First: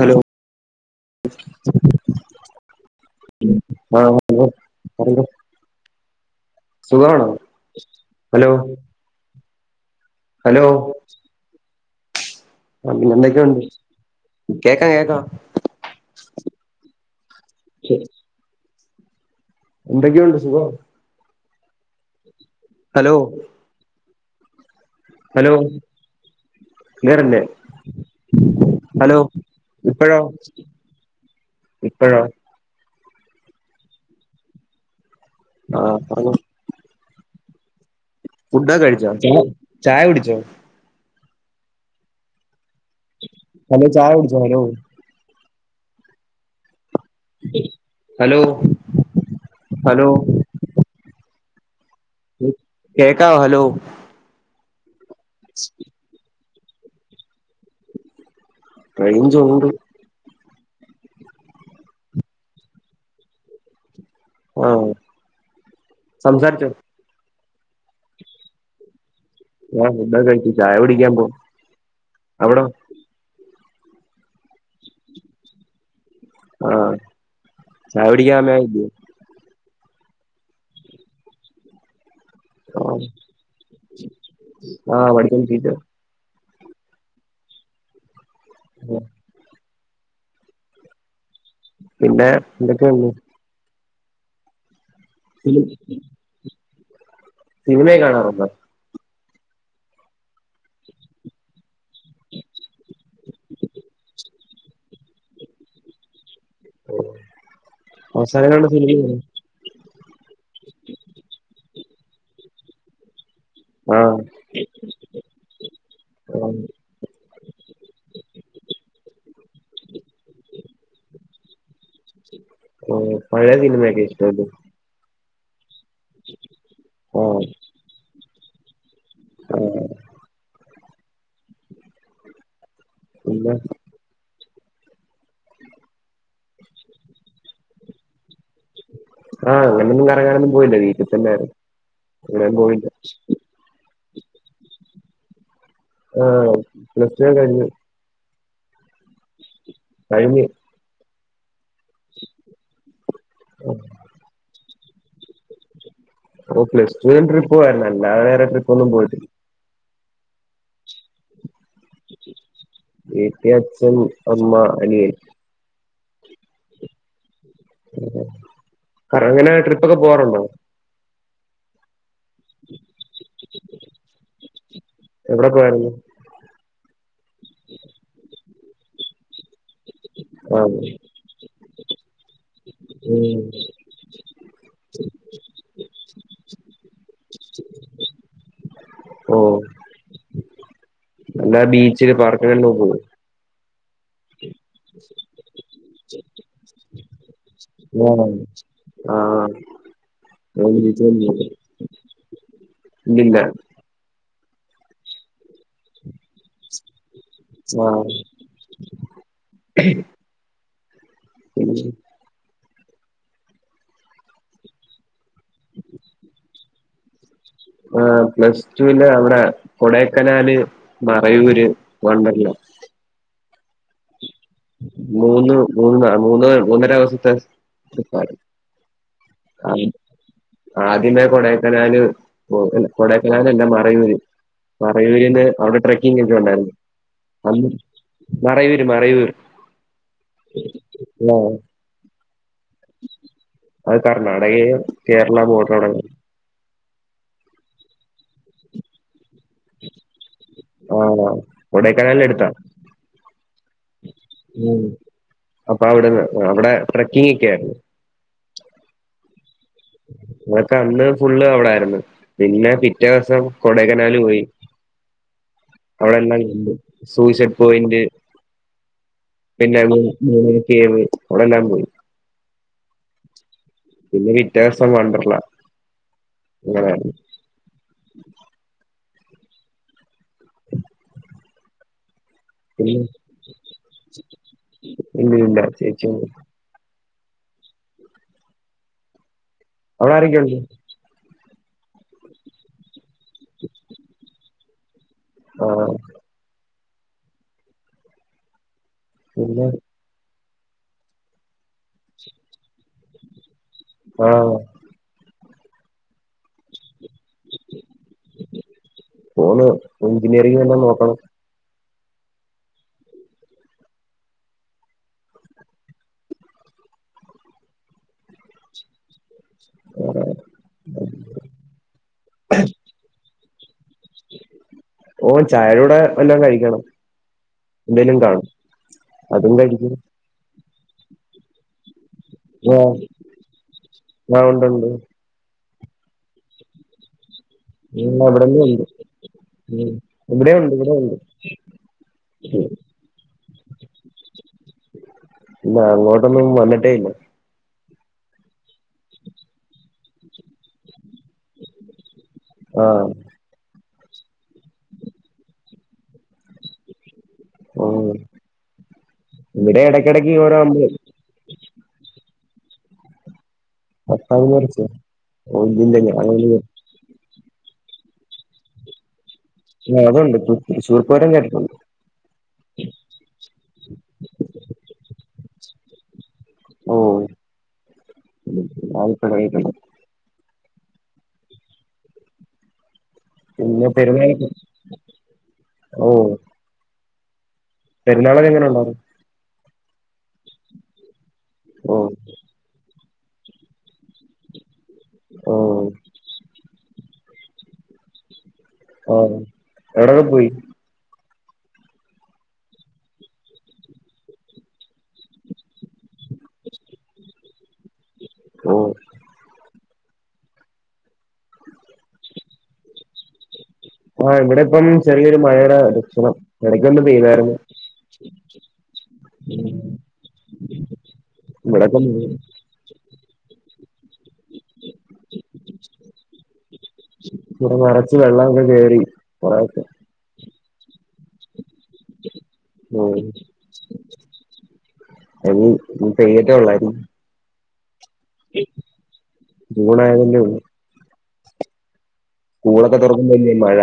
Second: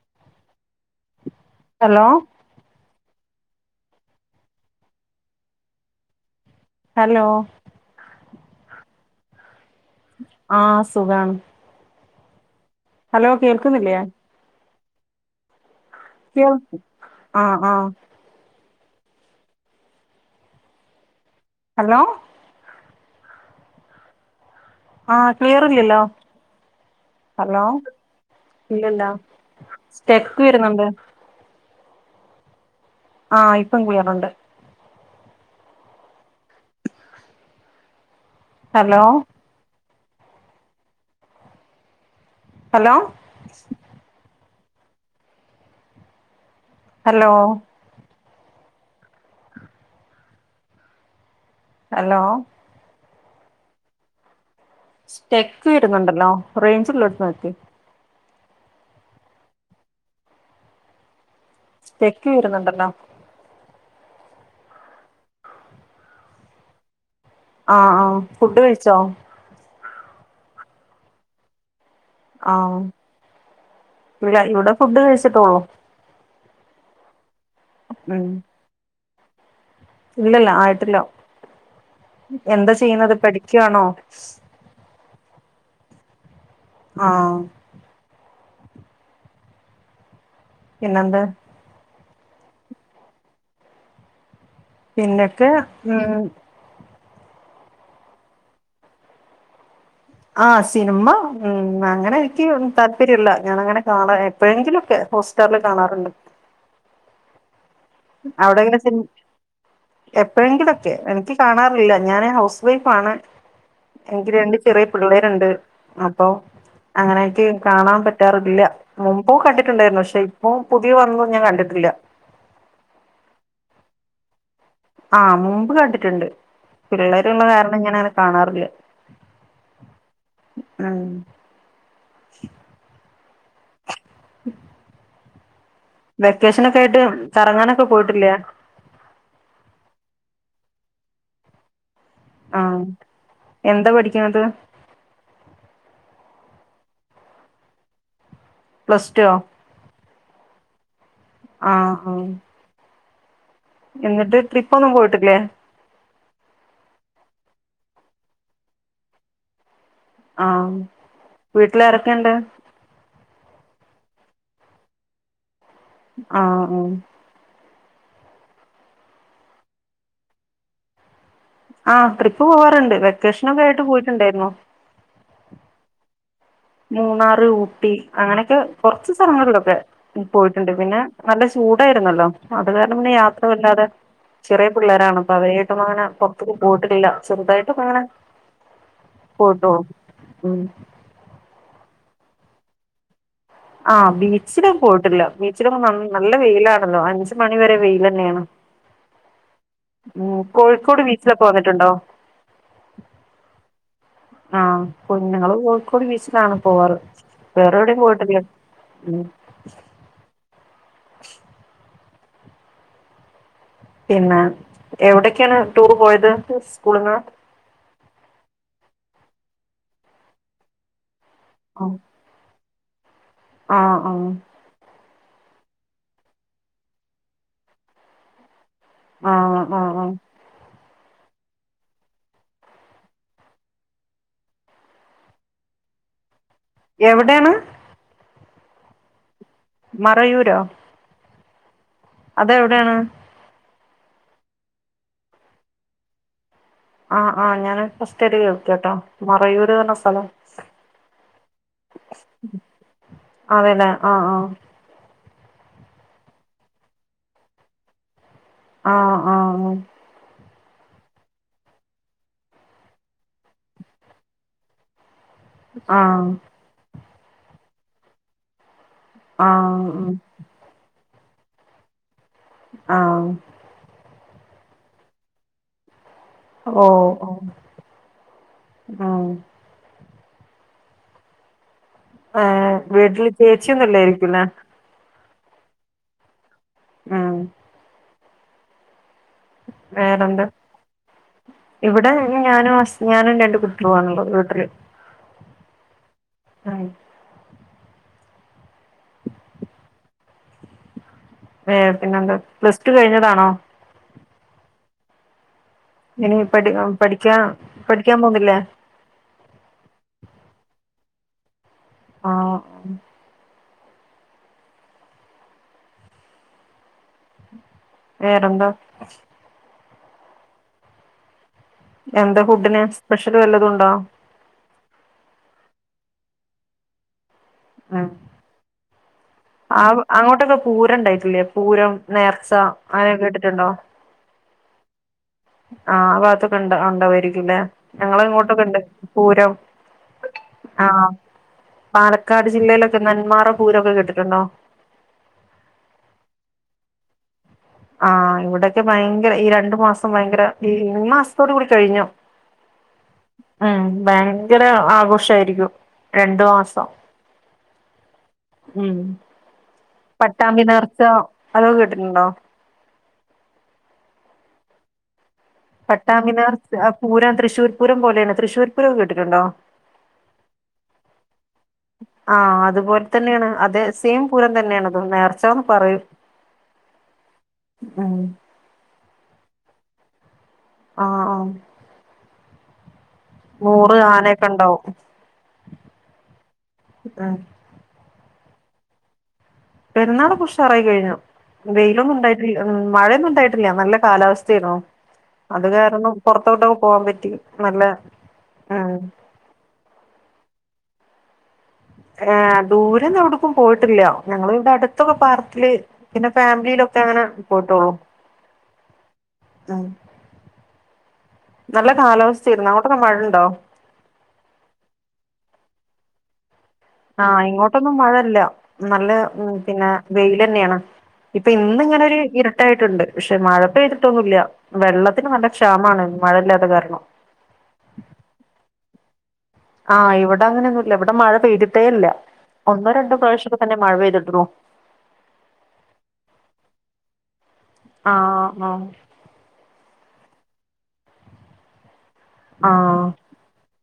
Hello hello ആഹ് hello പറയൂ hello സുഖാണോ? ഹലോ ഹലോ ആഹ് സുഖാണ് ആഹ് ഹലോ പിന്നെന്തെക്കെയുണ്ട് വിശേഷം കേൾക്കുന്നില്ലേ കേക്കാ കേക്കാ [unintelligible] ആഹ് ആഹാ എന്തെക്കെയുണ്ട് സുഖം ഹലോ ഹലോ ആഹ് ഹലോ ക്ലിയറില്ല്യല്ലോ? ക്ലിയറല്ലേ ഹലോ ഇല്ലല്ല ഹലോ സ്റ്റെക്ക് വെരുന്നുണ്ട് ഇപ്പഴൊ? ആ ഇപ്പം ക്ലിയറുണ്ട് ആ പറഞ്ഞൊ ഫുഡൊക്കെ ഹലോ കഴിച്ചോ ച ചായ കുടിച്ചോ? ഹലോ ഹലോ ചായകുട്ചോ? Hello hello hello hello hello കേക്കാവോ? ഹലോ സ്റ്റെക്ക് വെരുന്നുണ്ടല്ലോ റെയ്ഞ്ച്ള്ളോട്ത്ത് ന്ക്ക് റെയ്ഞ്ചുണ്ട് സ്റ്റെക്ക് വെരുന്നുണ്ടല്ലോ? ആഹ് സംസാരിച്ചോ ആഹ് ആഹ് ഫുഡ് കഴിച്ചോ ആഹ് ഫുഡൊക്കെ കഴിച്ചു ചായ കുടിക്കാൻ പോ ആഹ് ഇവിടെ ഇവിടെ ഫുഡ് കഴിച്ചിട്ടൊള്ളൂ ആഹ് ഉം ചായകുടിക്കാമേ ഇല്ലല്ല ആയിട്ടില്ലോ എന്താ ആഹ് ചെയ്യുന്നത് പഠിക്കാണോ ആഹ് പടിച്ചോണ്ടിരിക്ക ആഹ് ഉം പിന്നെന്ത് പിന്നെ എന്തൊക്കെയ പിന്നൊക്കെ ഫിലിം ഉം സിനിമയൊ കാണാറുണ്ടോ ആഹ് സിനിമ ഉം അങ്ങനെ എനിക്ക് താല്പര്യല്ല ഞാനങ്ങനെ കാണാൻ എപ്പോഴെങ്കിലൊക്കെ പോസ്റ്ററില് കാണാറുണ്ട് അവിടെ എങ്ങനെ സിനി [unintelligible] എപ്പോഴെങ്കിലൊക്കെ എനിക്ക് കാണാറില്ല ഞാന് ഹൗസ് വൈഫാണ് ആഹ് എനിക്ക് രണ്ട് ചെറിയ പിള്ളേരുണ്ട് അപ്പൊ ആഹ് അങ്ങനെയൊക്കെ കാണാൻ പറ്റാറില്ല മുമ്പ് കണ്ടിട്ടുണ്ടായിരുന്നു പക്ഷെ ഇപ്പം പുതിയ വന്നും ഞാൻ കണ്ടിട്ടില്ല ആഹ് പഴയ സിനിമെക്ക ഇഷ്ടൊല്ലെ ആഹ് മുമ്പ് കണ്ടിട്ടുണ്ട് ആഹ് പിള്ളേരുള്ള കാരണം ഇങ്ങനെ അങ്ങനെ കാണാറില്ല ആഹ് ആഹ് [inaudible] പിന്നെ [inaudible] വെക്കേഷനൊക്കെ ആയിട്ട് കറങ്ങാനൊക്കെ പോയിട്ടില്ലേ ആഹ് അങ്ങനൊന്നും കറങ്ങാനൊന്നും പോയില്ല വീട്ടിൽ തന്നൊയിരുന്നു അങ്ങനെയന്നും ആ പോയില്ല എന്താ പഠിക്കുന്നത് ആഹ് പ്ലസ്റ്റുക്കെ കഴിഞ്ഞു പ്ലസ് ടു കഴിഞ്ഞ് ആഹ് ഓ എന്നിട്ട് ട്രിപ്പൊന്നും പോയിട്ടില്ലേ ഓ പ്ലസ് ടു ൻ ട്രിപ്പ് പോയിരുന്നു എല്ല വേറെ ട്രിപ്പ് ഒന്നും പോയിട്ടില്ല ആഹ് വീട്ടിലാരൊക്കെയുണ്ട് വീട്ടി അച്ഛൻ അമ്മ അനിയൻ ആഹ് ആഹ് അങ്ങനെ ട്രിപ്പൊക്കെ പോവാറുണ്ടോ ആഹ് ട്രിപ്പ് പോവാറുണ്ട് വെക്കേഷനൊക്കെ ആയിട്ട് പോയിട്ടുണ്ടായിരുന്നു എവിടെ പോയായിരുന്നു മൂന്നാറ് ഊട്ടി അങ്ങനെയൊക്കെ കുറച്ച് സ്ഥലങ്ങളിലൊക്കെ പോയിട്ടുണ്ട് ആഹ് പിന്നെ- നല്ല ചൂടായിരുന്നല്ലോ അത് കാരണം പിന്നെ ഉം യാത്ര വല്ലാതെ ചെറിയ പിള്ളരാണ് അപ്പൊ അവരെയായിട്ടും അങ്ങനെ പുറത്തക്കും പോയിട്ടില്ല ചെറുതായിട്ടും അങ്ങനെ [unintelligible] ഉം നല്ല ബീച്ചില് പാർക്കില്ലെല്ലാം പോവും ആഹ് ബീച്ചിലൊ പോയിട്ടില്ല ബീച്ചിലൊക്കെ നല്ല വെയിലാണല്ലോ അ അഹ് മണി വരെ വെൽ തന്നെയാണ് ആഹ് ഉപ കോഴിക്കോട് ബീച്ചിലൊക്കെ വന്നിട്ടുണ്ടോ ഇല്ല ആഹ് കുഞ്ഞുങ്ങള് കോഴിക്കോട് ബീച്ചിലാണ് പോവാറ് വേറെ എവിടെും പോയിട്ടില്ല ഉ ഹ ഹ് പിന്നെ എവിടൊക്കെയാണ് ടൂർ പോയത് സ്കൂളിന്ന് ആ പ്ലസ് ടുല് അവിടെ കൊടൈക്കനാല് മറയൂര് വണ്ടർല്ലാ ആഹ് ആഹ് മൂന്ന് മൂന്ന് മൂന്ന മൂന്നര ദിവസത്തെ- ആഹ് ആ ആഹ് ആഹ് ആദ്യമേ കൊടക്കനാല് കൊടക്കനാല എല്ലാം മറയൂര് മറയൂരിന്റെ അവിടെ ട്രക്കിങ് ഒക്കെ എവിടെയാണ് ണ്ടായിരുന്നു മറയൂര് മറയൂർ മറയൂരോ? ഹലോ അതെവിടെയാണ്? അത് കർണ്ണാടകയും കേരള ബോർഡോട- ആഹ് ആഹ് ഞാൻ ഫസ്റ്റ കേൾക്ക കേട്ടോ മറയൂ- ആഹ് കൊടക്കനല്ല അടുത്താ അവതെല്ലെ ആഹ് ആ ഉം. അപ്പൊ അവിടെന്ന് അവിടെ ട്രക്കിങ് ഒക്കെ ആയിരുന്നു ആഹ് ആഹ് ആഹ് ന്നട്ട് അന്ന് ഫുള്ള് അവിടൊയിരുന്നു പിന്നെ പിറ്റേ ദിവസം കൊടക്കനാൽ പോയി ആഹ് അവിടെല്ലാംണ്ട് സൂയിസഡ് പോയിന്റ് ആഹ് പിന്നെ മൂ ആഹ് മൂ അവിടെല്ലാം പോയി ആഹ് പിന്നെ പിറ്റേ ദിവസം വണ്ടർല ഓ അങ്ങനെയായിരുന്നു ഓ ആ [inaudible] ഏ വീട്ടില് ചേച്ചിയൊന്നും ഇല്ലായിരിക്കൂല്ലെ ഇല്ല ഇല്ല ചേചിയൊന്നുല്ല ഉം അവിടെ വേറെന്ത ആരൊക്കെയുണ്ട് ഇവിടെ ഞാനും ഹസ് - ഞാനു രണ്ട് കുട്ടില്ണുള്ളത് വീട്ടില് ആഹ് ആ. പിന്നേ ഏ പിന്നെ എന്താ പ്ലസ്റ്റു കഴിഞ്ഞതാണോ? ആഹ. ഇനി പഠി പഠിക്കാ പഠിക്കാൻ പോന്നില്ലേ? പോണം എഞ്ചിനീയറിംഗ് എല്ല നോക്കണം. ആഹ. വേറെന്താ. വേറെ [unintelligible] എന്താ ഫുഡിന് സ്പെഷ്യല് വല്ലതുണ്ടോ? ഓ ചായൂടെ വല്ലോ കഴിക്കണം. ഉം എന്തേലും കാണും അതും കഴിക്കും. ആഹ് അങ്ങോട്ടൊക്കെ പൂരം ഉണ്ടായിട്ടില്ലേ പൂരം നേർച്ച ആ അങ്ങനെയൊക്കെ കേട്ടിട്ടുണ്ടോ? ആ ഉണ്ട്ണ്ട്. ആഹ് ഭാഗത്തൊക്കെ ഇണ്ട ഉണ്ടാവായിരിക്കുംല്ലേ? ഉം ഞങ്ങളെ അവിടെന്നെ ഇങ്ങോട്ടൊക്കെ ഇണ്ട് ഉണ്ട് പൂരം ഉം ഇവിടെ ഉണ്ട് ഇവിടെ ആഹ. ഉണ്ട് പാലക്കാട് ജില്ലയിലൊക്കെ നന്മാറ പൂരോക്കെ കേട്ടിട്ടുണ്ടോ? ഇ അങ്ങോട്ടൊന്നും വന്നിട്ടേ ഇല്ല. ആഹ് ഇവെടെക്കെ ഭയ്ങ്കര ഈ രണ്ടു മാസം ഭയ്ങ്കര ഈ ഈ മാസത്തോട് കൂടി കഴിഞ്ഞു. ആഹ് ഉം ഭയ്ങ്കര ആഘോഷായിരിക്കും രണ്ടു മാസം. ഉം. ഇവടെ എടെ പട്ടാമ്പി നേർച്ച അതൊക്കെ കട്ടിട്ണ്ടോ? പട്ടാമ്പി നേർച്ചെ. പട്ടാമ്പി നേർ ഏഹ് പൂരം തൃശൂർ പൂരം പോലേണ് തൃശൂർ പൂരൊകെ കേട്ടിട്ടുണ്ടോ? യാ അതൊണ്ട് തൃശ്ശൂർ പൂരം കേട്ടിട്ടൊണ്ട്. ആഹ് അതുപോൽതെന്ന്യാണ് അതെ സെയിം പൂരം തന്ന്യാണിതും നേർചാന്ന് പറയും. ഓഹ് ഉം ആദ്യ യിട്ടാ കേൾക്ന്ന്. ആഹ് ആഹ് പിന്നെ നൂറ് ആനെക്കെ പെരുന്നാളൊക്കെ ഇണ്ടാവും ഉം. പെര്നാളൊക്കെ എങ്ങനെ ഒണ്ടാർന്ന്. പെര്ന്നാളൊക്കെ ഉഷാറായി കഴിഞ്ഞു ഓ വെയിലൊന്നും ഉണ്ടായി ഉം മഴെന്നും ഇണ്ടായ്ട്ടില്ല നല്ല കാലാവസ്ഥ്യിര്ന്നു ഓ അത് കാരണം. പൊർത്തോട്ടൊക്കെ പോവാൻ പറ്റി നല്ല ഉം. ആഹ് എവടെകെ പൊയി. ഏഹ് ദൂരൊന്നും എവ്ടിക്കും പോയിട്ടില്ല ഞങ്ങള് ഇവിടെ അടുത്തൊക്കെ പാർക്ക്ല്. പിന്നെ ഫാംലീലൊക്കെ അങ്ങനെ പോയിട്ടൊള്ളൂ ഓ ഉം. നല്ല കാലാവസ്ഥേയ്ര്ന്നു അങ്ങോട്ടൊക്കെ മഴണ്ടോ. ആഹ് ഇവിടെ ഇപ്പം ചെറിയൊരു മഴേടെ ലക്ഷണം. [unintelligible] ആഹ് ഇങ്ങോട്ടൊന്നും മഴല്ല നല്ല പിന്നെ വെയിലെന്ന്യാണ്. ഇപ ഇന്ന് ഇവിടൊക്കെ ഇങ്ങനെ ഒര് ഇര് ട്ടയിട്ടൊണ്ട് പഷെ മഴ പെയ്തിട്ടൊന്നുല്ല്യ വെള്ളത്തിന് നല്ല ക്ഷാമാണ് മഴല്ലാത്ത കാരണം. ബടെ കൊറച്ച് വെള്ളോക്കെ കേറി കൊറേക്കെ. ആഹ് ഇവിടെ അങ്ങനെന്നുല്ല ഇവിടെ മഴ പെയ്തിട്ടേ ഇല്ല ഒന്നോ ഓ രണ്ടോ പ്രാവശ്യൊക്കെ തന്നെ മഴ പെയ്തിട്ടുള്ളൂ. [unintelligible] ആഹ് ഹ ജൂണായതല്ലേ ഒള്ളൂ സ്കൂളൊക്കെ ആഹ് തൊറക്കുമ്പല്ലെ മഴ.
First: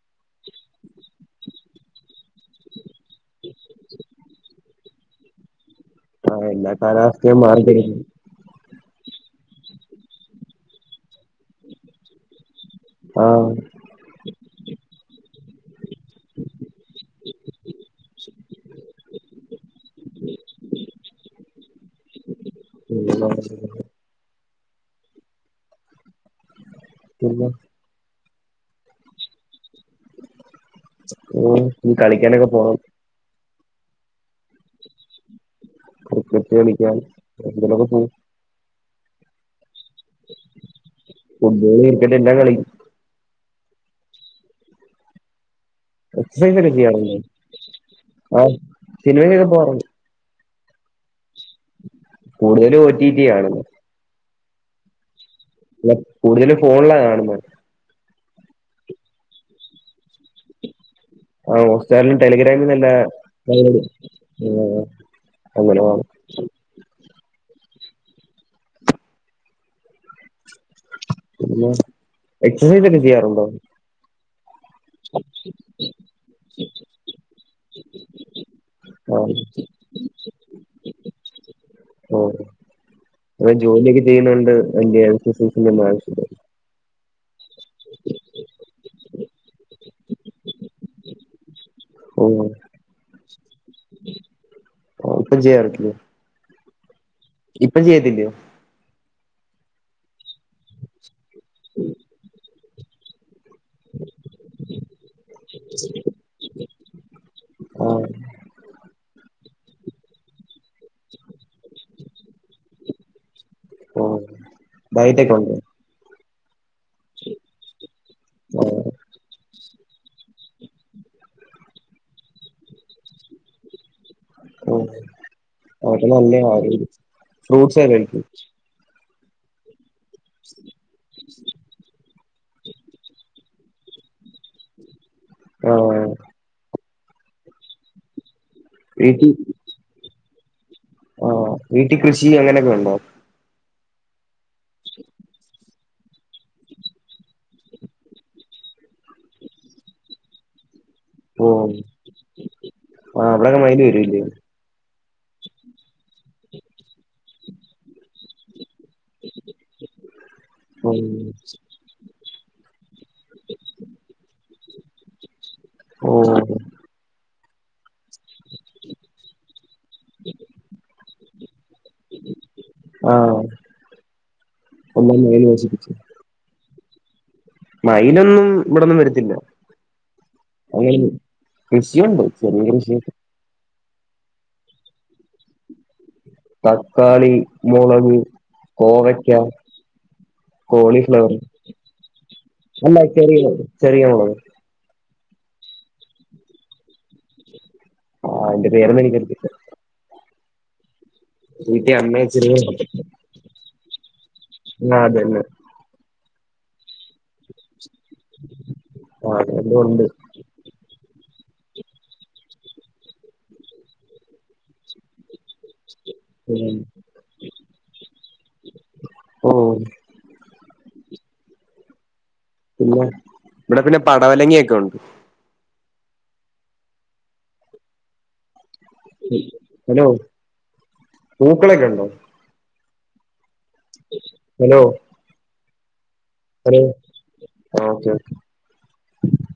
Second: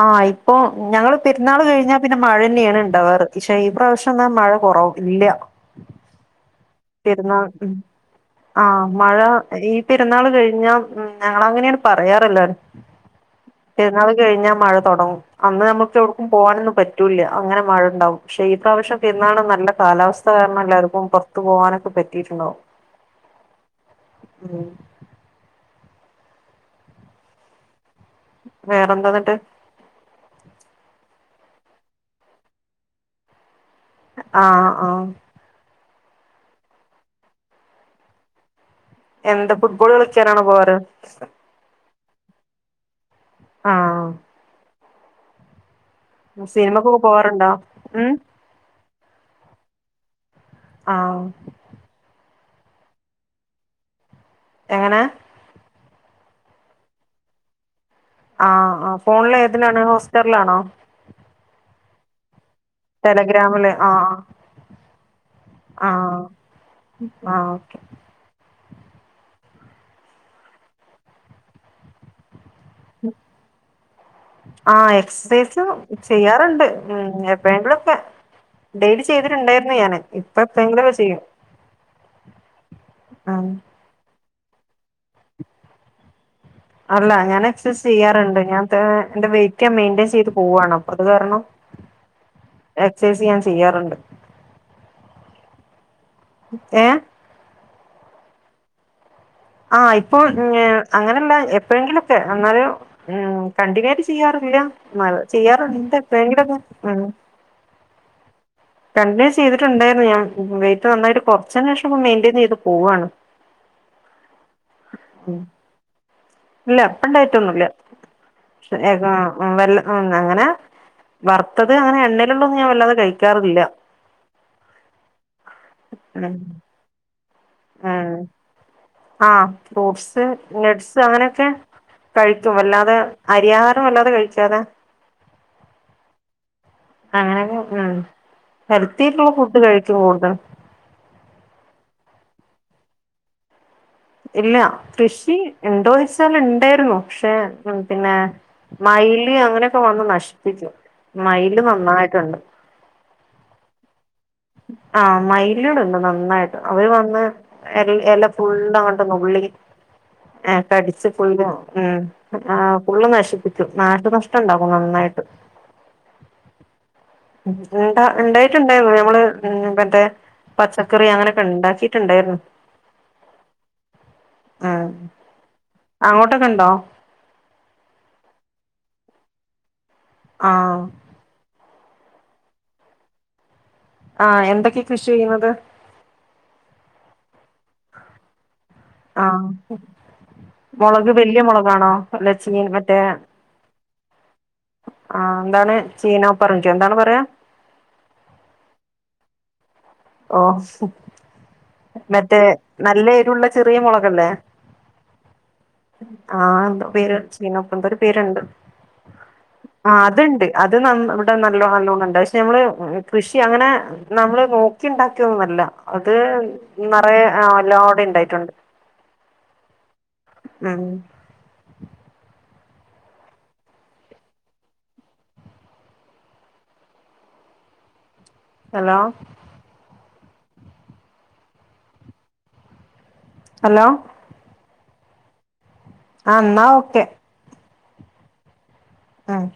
ആഹ് ഇപ്പൊ ഞങ്ങള് പെര്ന്നാള് കഴിഞ്ഞാ പിന്നെ മഴെന്ന്യേണ് ഇണ്ടവാറ് പക്ഷെ ഈ പ്രാവശ്യന്നാൽ മഴ കൊറ ഇല്ല ആഹ് എല്ലാ പെരുന്നാ കാലാവസ്ഥയും ഉം മാറിക്കിടക്കും ആഹ് മഴ ഈ പെര്ന്നാൾ കഴിഞ്ഞാ ഉം ഞങ്ങളങ്ങനേണ് പറയാറ് എല്ലാരും ആഹ് പെര്ന്നാള് കഴിഞ്ഞാ മഴ തൊടങ്ങും അന്ന് അമ്മക്ക് എവ്ട്ക്കും പോവാനൊന്നും പറ്റൂല്ല്യ അങ്ങനെ മഴണ്ടാവും പക്ഷേ ഈ പ്രാവശ്യം പെരുന്നാളിന് നല്ല കാലാവസ് ഥ കാരണം എല്ലാർക്കും പൊർത്ത് പോവാനൊക്കെ പറ്റീര്ന്നു പിന്നെ പിന്നെ വേറെന്താന്നിട്ട് ഓ നി കളിക്കാനൊക്കെ പോണം ആഹ് ആഹ് ക്രിക്കറ്റ് കളിക്കാൻ എങ്ങോട്ടേലൊക്കെ പോം എന്താ ഫുട്ബോൾ കളിക്കാനാണോ പോവാറ് ഫുട്ബോള് ക്രിക്കറ്റ് എല്ലാ കളിം ആഹ് സിനിമക്കൊക്കെ പോവാറുണ്ടോ ഉം ആഹ് സിനിമക്കൊക്കെ പോവാറുണ്ട് ആഹ് കൂടുതലും ഒ ടി ടിയാ കാണുന്നെ എങ്ങനാ അല്ല കൂടുതലും ഫോണിലാ കാണുന്നെ ആഹ് അഹ് ഫോണില് ഏതിനാണ് ഹോട്സ്റ്റാറിലാണോ ഹോട്സ്റ്റാറിലും ടെലിഗ്രാമിൽ നല്ല ടെലഗ്രാമില് ആഹ് [unintelligible] അങ്ങനെ കാണും ആഹ് ആഹ് ഓക്കെ പിന്ന എക്സസൈസ് ഒക്കെ ചെയ്യാറുണ്ടോ ആഹ് എക്സസൈസ് ചെയ്യാറിണ്ട് ഉം എപ്പഴെങ്കിലൊക്കെ ഡെയ്ലി ആ ചെയ്തിട്ടിണ്ടായിരുന്നു ഞാന് ഇപ്പ എപ്പഴെങ്കിലും ഒക്കെ ചെയ്യും ഓഹ് ആഹ് ഇവിടെ ജോലിയൊക്കെ ചെയ്യുന്നൊണ്ട് വലിയ [unintelligible] ആവശ്യല്ല അല്ല ഞാൻ എക്സൈസ് ചെയ്യാറെണ്ട് ഞാൻ ത് എന്റെ വെയിറ്റ് ഞാൻ മെയ്ന്റെയ്ൻ ചെയ്ത് പോവുവാണ് അപ്പ അത് കാരണം [unintelligible] എക്സൈസ് ഞാൻ ചെയ്യാറെണ്ട് ആ, ഇപ്പം ചെയ്യാറില്ലേ ഏഹ് ഇപ്പം ചെയ്യത്തില്ലയൊ ആഹ് ഇപ്പൊ ങേഹ് അങ്ങനെല്ലാ എപ്പഴെങ്കിലൊക്കെ എന്നാല് ഉം കണ്ടിന്യൂ ആയിട്ട് ചെയ്യാറില്ല എന്നാലും ചെയ്യാറിണ്ട് എപ്പഴെങ്കിലൊക്കെ ആഹ് കണ്ടിന്യൂ ചെയ്തിട്ടുണ്ടായിരുന്നു ഞാൻ വെയിറ്റ് നന്നായിട്ട് കുറച്ചേന് ശേഷം ഇപ്പൊ മെയിന്റയിൻ ചെയ്ത് പോവാണ് ഓഹ് ഡയ്റ്റക്ക ഒണ്ട് ഇല്ല ഇപ്പം ഡയ്റ്റൊന്നും ഇല്ല ആ [unintelligible] വെൽ അഹ് അങ്ങനെ വറ ത്തത് അങ്ങനെ എണ്ണയിലുള്ളതൊന്നും ഞാൻ വല്ലാതെ കഴിക്കാറില്ല ഓഹ് അത് നല്ല ഉം [unintelligible] ഫ്രൂട്ട്സ് ഒക്കെ കഴിക്കു ആഹ് ഫ്രൂട്ട്സ് നട്സ് അങ്ങനൊക്കെ കഴിക്കും വല്ലാതെ അരിയാഹാരം വല്ലാതെ കഴിക്കാതെ ഓഹ് അങ്ങനെന്നെ ഉം ഹെൽത്തീട്ടുള്ള ഫുഡ് കഴിക്കും കൂടുതൽ ആഹ് വീട്ടി കൃഷി അങ്ങനൊക്കെ ഉണ്ടോ ഇല്ല കൃഷി ഇണ്ടോയ്ച്ചാൽ ഇണ്ടായിരുന്നു പക്ഷേ പിന്നേ മയില് അങ്ങനെക്കെ വന്ന് നശിപ്പിക്കും മയില് നന്നായിട്ടുണ്ട് ആഹ് അവിടെക്ക മയില് വരും ഇല്ല്യോ ആഹ് മയില് തിന്നും നന്നായിട്ട് അവര് വന്ന് എല എല ഫുള്ളങ്ങ ട്ട് നുള്ളി എഹ് കടിച്ച് ഫുള്ളും ഉം ആഹ് ഫുള്ളു നശിപ്പിക്കും നാശ നഷ്ട്ടം ഇണ്ടാകും നന്നായിട്ട് ഓഹ് ഇണ്ടാ ഇണ്ടായിട്ടുണ്ടായിര്ന്നു ഞമ്മള് ഉം മറ്റേ പച്ചക്കറി അങ്ങനെക്കെ ഇണ്ടാക്കിട്ടിണ്ടായിരുന്നു ആഹ് ഉം [unintelligible] നശിപ്പിച്ചു അങ്ങോട്ടൊക്കെ ഉണ്ടോ മയിലൊന്നും ഇവിടൊന്നും വരത്തില്ല ആഹ് അങ്ങനൊന്നും കൃഷിയുണ്ട് ചെറിയ കൃഷിയൊക്കെ ആഹ് എന്തൊക്കെ കൃഷിയ ചെയ്യുന്നത് തക്കാളി മൊളക് കോവയ്ക്ക ആഹ് മുളക് കോളിഫ്ലവറ് വല്യ മുളകാണോ അല്ല ചീ അല്ല ചെറിയത് ചെറിയ മൊളക് ആഹ് എന്താണ് ചീന പർങ്കിയൊ എന്താണ് പറയാ ആഹ് അയിന്റെ പേരൊന്നും എനിക്കറിയത്തില്ല ഓഹ് വീട്ടിൽ അമ്മ മറ്റേ ചെറിയ നല്ല എരുവുള്ള ചെറിയ മൊളകല്ലേ ആ അതെന്നെ ആഹ് എന്താ പേര് ചീനപ്പന്തരു പേരുണ്ട് ആ അതെല്ലാം ആ ഉണ്ട് അത്ണ്ട് അത് ന ഇവിടെ നല്ല നല്ലോണണ്ട് പക്ഷെ നമ്മള് കൃഷി അങ്ങനെ നമ്മള് നോക്കി ഇണ്ടാക്കിയൊന്നല്ല അത് ഉം. നറയെ എല്ലാടെ ഇണ്ടായിട്ടുണ്ട് ഓ ഉം പിന്നെ ഇവിടെ പിന്നെ പടവലങ്ങിയൊക്കെ ഉണ്ട് ഹലോ ഹലോ പൂക്കളെക്കെ ഉണ്ടോ ഹലോ ഹലോ ആ ഇന്നാ ഹലോ ഓക്കെ ഓക്കെ ഓക്കേ ആഹ്